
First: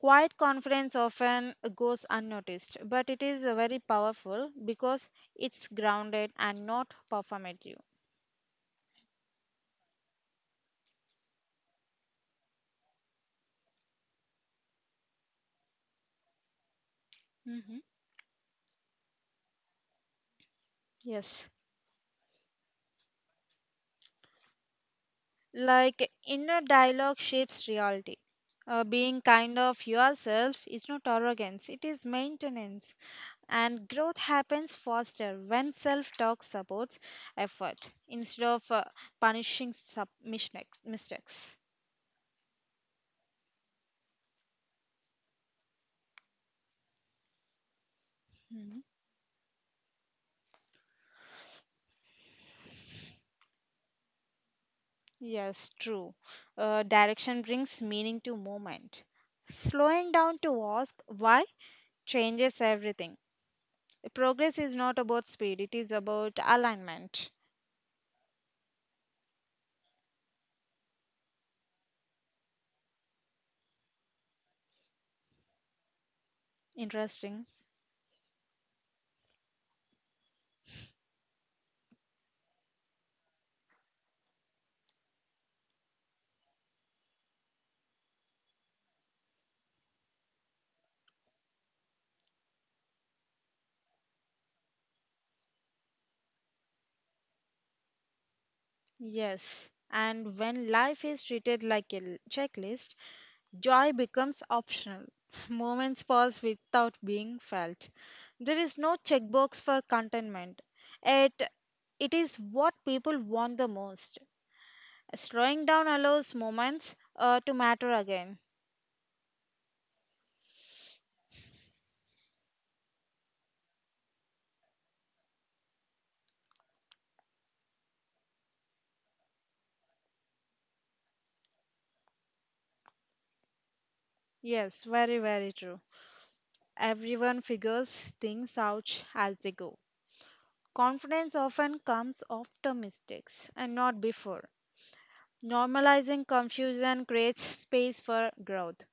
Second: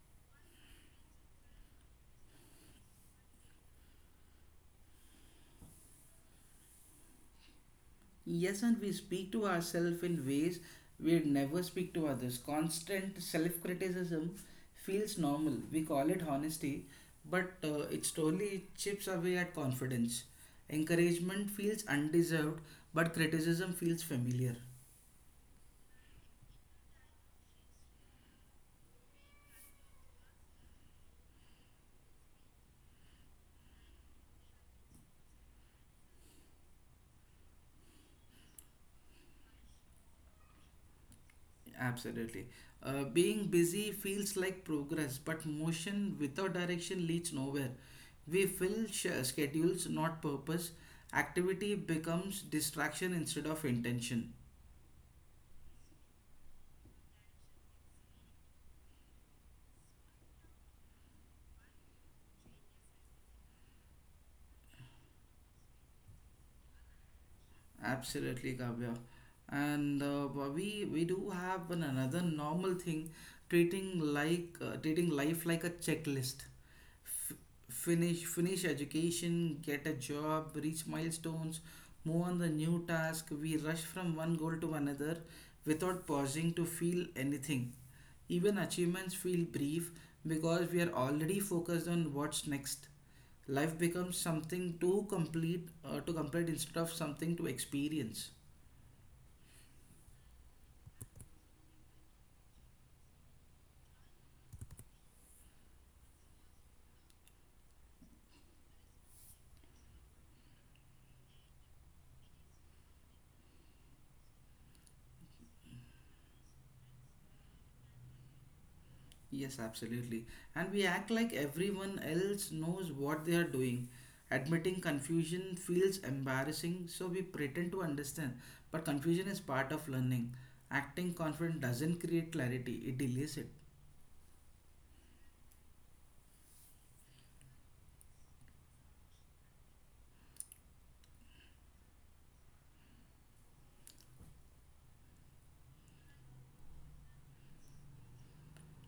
Speaker 2: Quiet conference often goes unnoticed, but it is very powerful because it's grounded and not performative.
Speaker 1: Yes, and we speak to ourselves in ways we'd never speak to others. Constant self criticism feels normal. We call it honesty, but
Speaker 2: hmm
Speaker 1: it slowly chips away at confidence.
Speaker 2: Yes.
Speaker 1: Encouragement feels undeserved, but criticism feels familiar.
Speaker 2: Like inner dialogue shapes reality. Being kind of yourself is not arrogance, it is maintenance. And growth happens faster when self talk supports effort instead of mistakes. Mistakes.
Speaker 1: Absolutely. Being busy feels like progress, but motion without direction leads nowhere. We fill schedules, not purpose. Activity becomes distraction instead of intention.
Speaker 2: Yes, true. Direction brings meaning to movement. Slowing down to ask why changes everything. Progress is not about speed, it is about alignment.
Speaker 1: Absolutely, Kavya. And we do have another normal thing, treating life like a checklist, f-
Speaker 2: Interesting.
Speaker 1: finish education, get a job, reach milestones, move on the new task. We rush from one goal to another without pausing to feel anything. Even achievements feel brief because we are already focused on what's next. Life becomes something to complete instead of something to experience.
Speaker 2: Yes, and when life is treated like a checklist, joy becomes optional. [laughs] Moments pass without being felt. There is no checkbox for contentment. It, it is what people want the most. Slowing down allows moments to matter again.
Speaker 1: Yes, absolutely. And we act like everyone else knows what they are doing. Admitting confusion feels embarrassing, so we pretend to understand. But confusion is part of learning. Acting confident doesn't create clarity, it delays it.
Speaker 2: Yes, very, very true. Everyone figures things out as they go. Confidence often comes after mistakes and not before. Normalizing confusion creates space for growth.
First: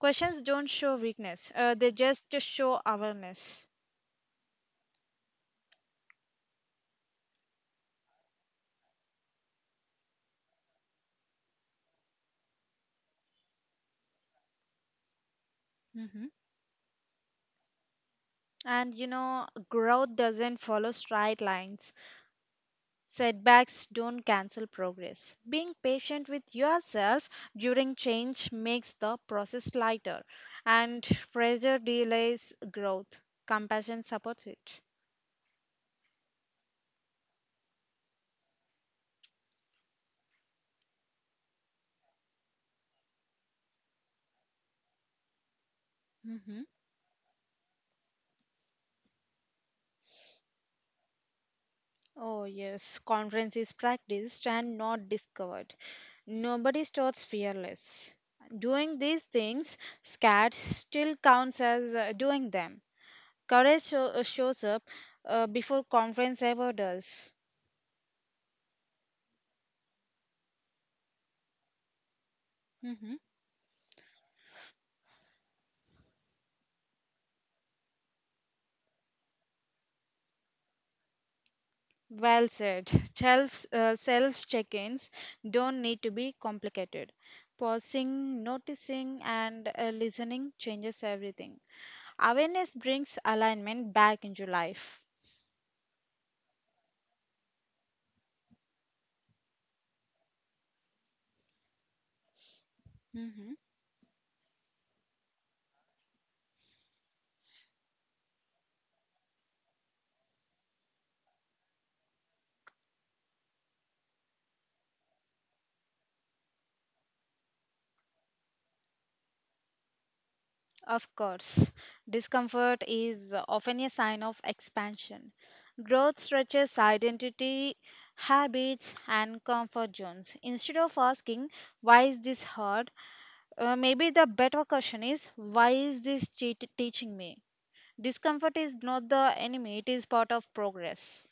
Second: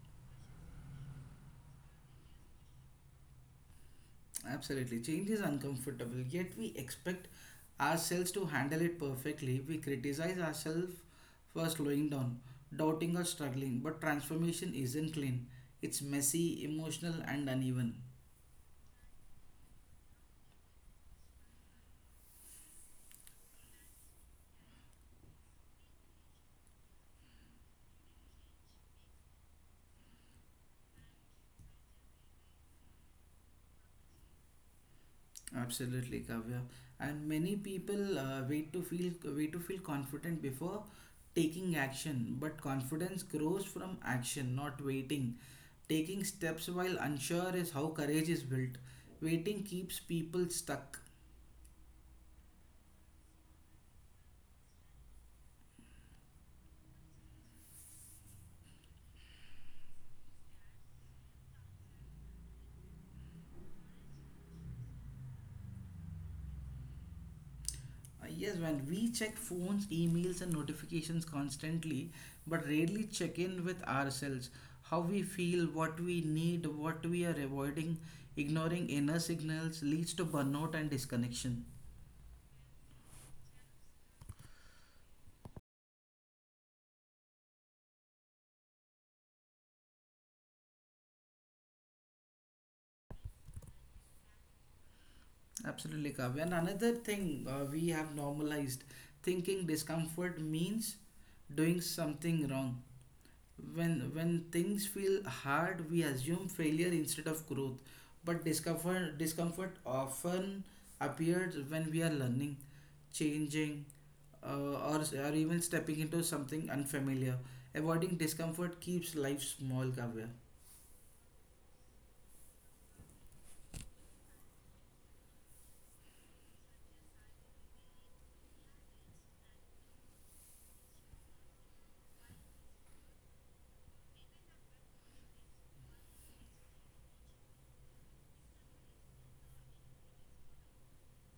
Speaker 2: Questions don't show weakness, they just show awareness.
Speaker 1: Absolutely. Change is uncomfortable, yet we expect ourselves to handle it perfectly. We criticize ourselves for slowing down, doubting, or struggling. But transformation isn't clean, it's
Speaker 2: Mhm.
Speaker 1: messy, emotional, and uneven.
Speaker 2: And you know, growth doesn't follow straight lines. Setbacks don't cancel progress. Being patient with yourself during change makes the process lighter, and pressure delays growth. Compassion supports it.
Speaker 1: Absolutely, Kavya. And many people wait to feel confident before taking action. But confidence grows from action, not waiting. Taking steps while unsure is how courage is built. Waiting keeps people stuck.
Speaker 2: Oh, yes, conference is practiced and not discovered. Nobody starts fearless. Doing these things, scared, still counts as doing them. Courage shows up before conference ever does.
Speaker 1: Yes, when we check phones, emails, and notifications constantly, but rarely
Speaker 2: hmm
Speaker 1: check in with ourselves. How we feel, what we need, what we are avoiding, ignoring inner signals leads to burnout and disconnection.
Speaker 2: Well said. [laughs] Self check ins don't need to be complicated. Pausing, noticing, and listening changes everything. Awareness brings alignment back into life.
Speaker 1: Absolutely, Kavya. And another thing we have normalized thinking discomfort means doing something wrong. When things feel hard, we assume failure instead of growth. But discomfort often appears when we are learning, changing, or even stepping into something unfamiliar. Avoiding discomfort keeps life small, Kavya.
Speaker 2: Of course, discomfort is often a sign of expansion. Growth stretches identity, habits, and comfort zones. Instead of asking, why is this hard? Maybe the better question is, why is this cheat teaching me? Discomfort is not the enemy, it is part of progress.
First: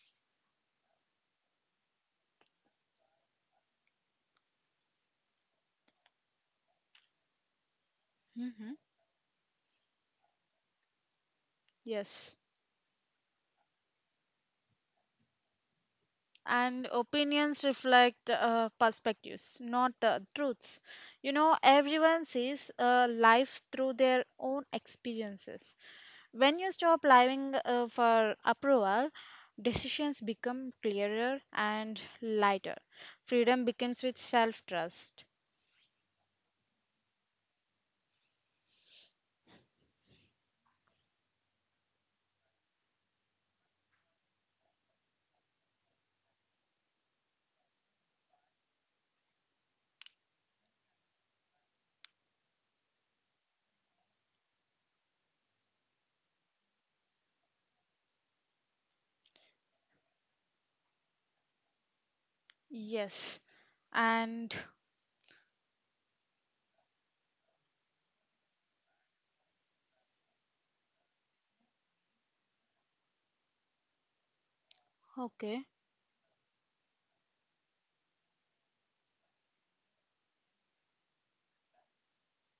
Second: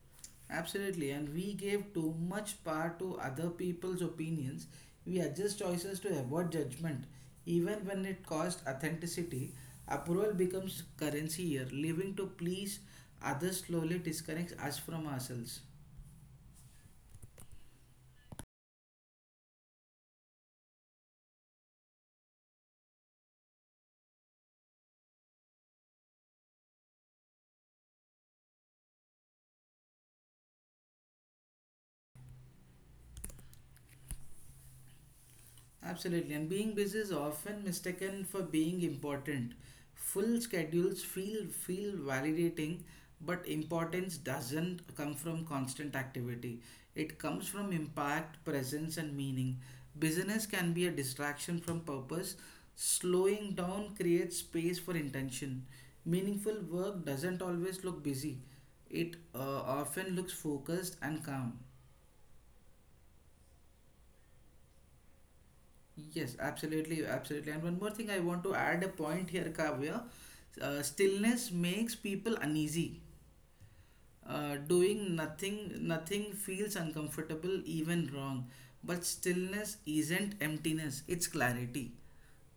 Speaker 1: Absolutely, and we gave too much power to other people's opinions. We adjust choices to avoid judgment. Even when it costs
Speaker 2: hmm
Speaker 1: authenticity, approval becomes currency here. Living to
Speaker 2: Yes.
Speaker 1: please others slowly disconnects us from ourselves.
Speaker 2: And opinions reflect perspectives, not truths. You know, everyone sees life through their own experiences. When you stop living for approval, decisions become clearer and lighter. Freedom begins with self trust.
Speaker 1: Absolutely, and being busy is often mistaken for being important. Full schedules feel validating, but importance doesn't come from constant activity. It comes from impact, presence, and meaning. Business can be a distraction from purpose. Slowing down creates space for intention. Meaningful work doesn't always look busy. It often looks focused and calm.
Speaker 2: Yes. And
Speaker 1: Yes, absolutely, absolutely. And one more thing, I want to add a point here, Kavya. Stillness makes people uneasy. Doing
Speaker 2: okay.
Speaker 1: nothing feels uncomfortable, even wrong. But stillness isn't emptiness; it's clarity.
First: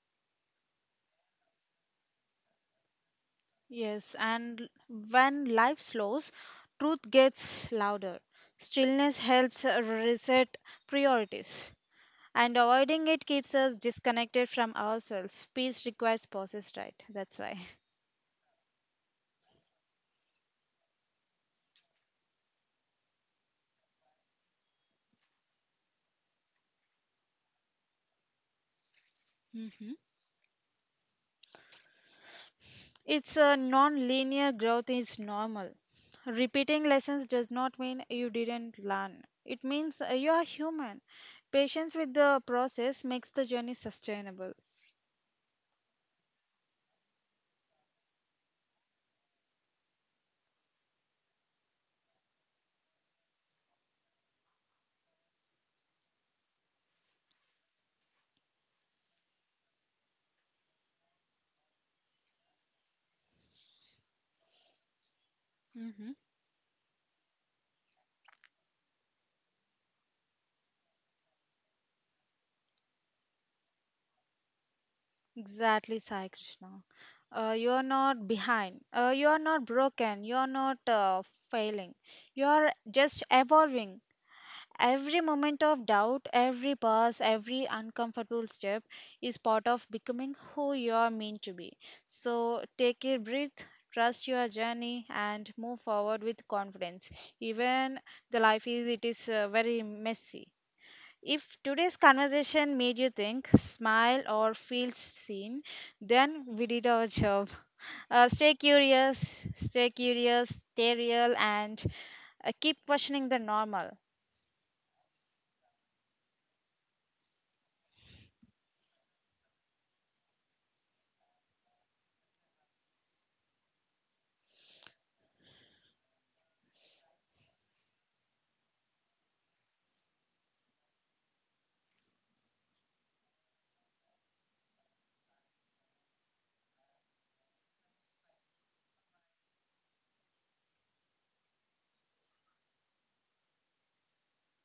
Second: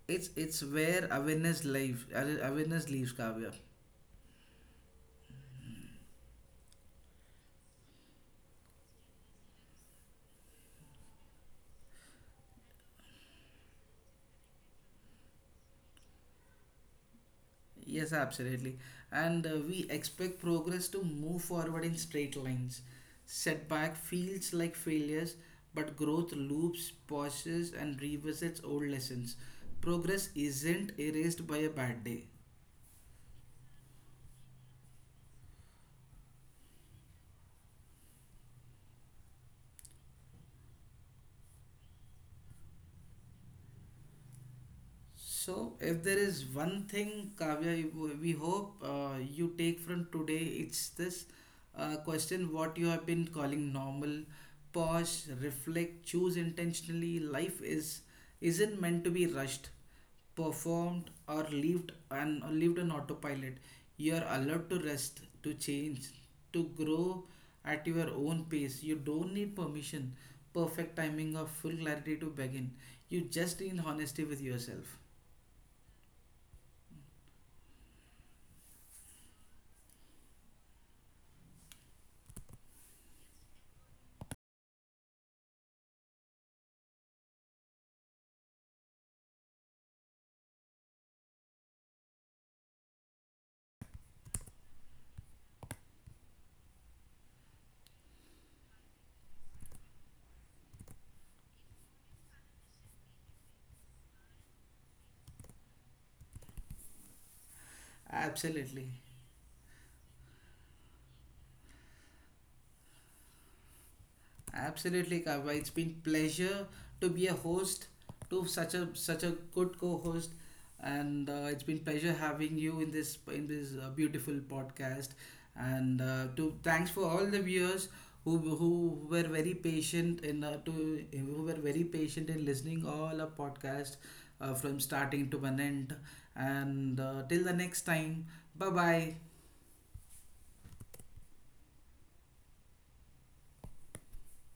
Speaker 1: It's where awareness lives. Awareness leaves, Kavya.
Speaker 2: Yes, and when life slows, truth gets louder. Stillness helps reset priorities, and avoiding it keeps us disconnected from ourselves. Peace requires pauses, right? That's why. [laughs]
Speaker 1: Yes, absolutely. And we expect progress to move forward in straight lines. Setback feels like failures, but growth loops, pauses, and revisits old lessons. Progress isn't erased by a bad day.
Speaker 2: It's a non linear growth is normal. Repeating lessons does not mean you didn't learn, it means you are human. Patience with the process makes the journey sustainable.
Speaker 1: So, if there is one thing, Kavya, we hope you take from today, it's this, question what you have been calling normal. Pause, reflect, choose intentionally. Life is isn't meant to be rushed, performed, or lived on autopilot. You are allowed to rest, to change, to grow at your own pace. You don't need permission, perfect timing, or full clarity to begin. You just need honesty with yourself.
Speaker 2: Exactly, Sai Krishna. You are not behind. You are not broken. You are not failing. You are just evolving. Every moment of doubt, every pause, every uncomfortable step is part of becoming who you are meant to be. So take a breath, trust your journey, and move forward with confidence. Even the life is it is very messy. If today's conversation made you think, smile, or feel seen, then we did our job. [laughs] Stay
Speaker 1: Absolutely.
Speaker 2: curious, stay curious, stay real, and keep questioning the normal.
Speaker 1: Absolutely, Kavya. It's been pleasure to be a host to such a good co-host and it's been pleasure having you in this beautiful podcast and to thanks for all the viewers who were very patient in to who were very patient in listening all our podcast from starting to an end and till the next time, bye bye.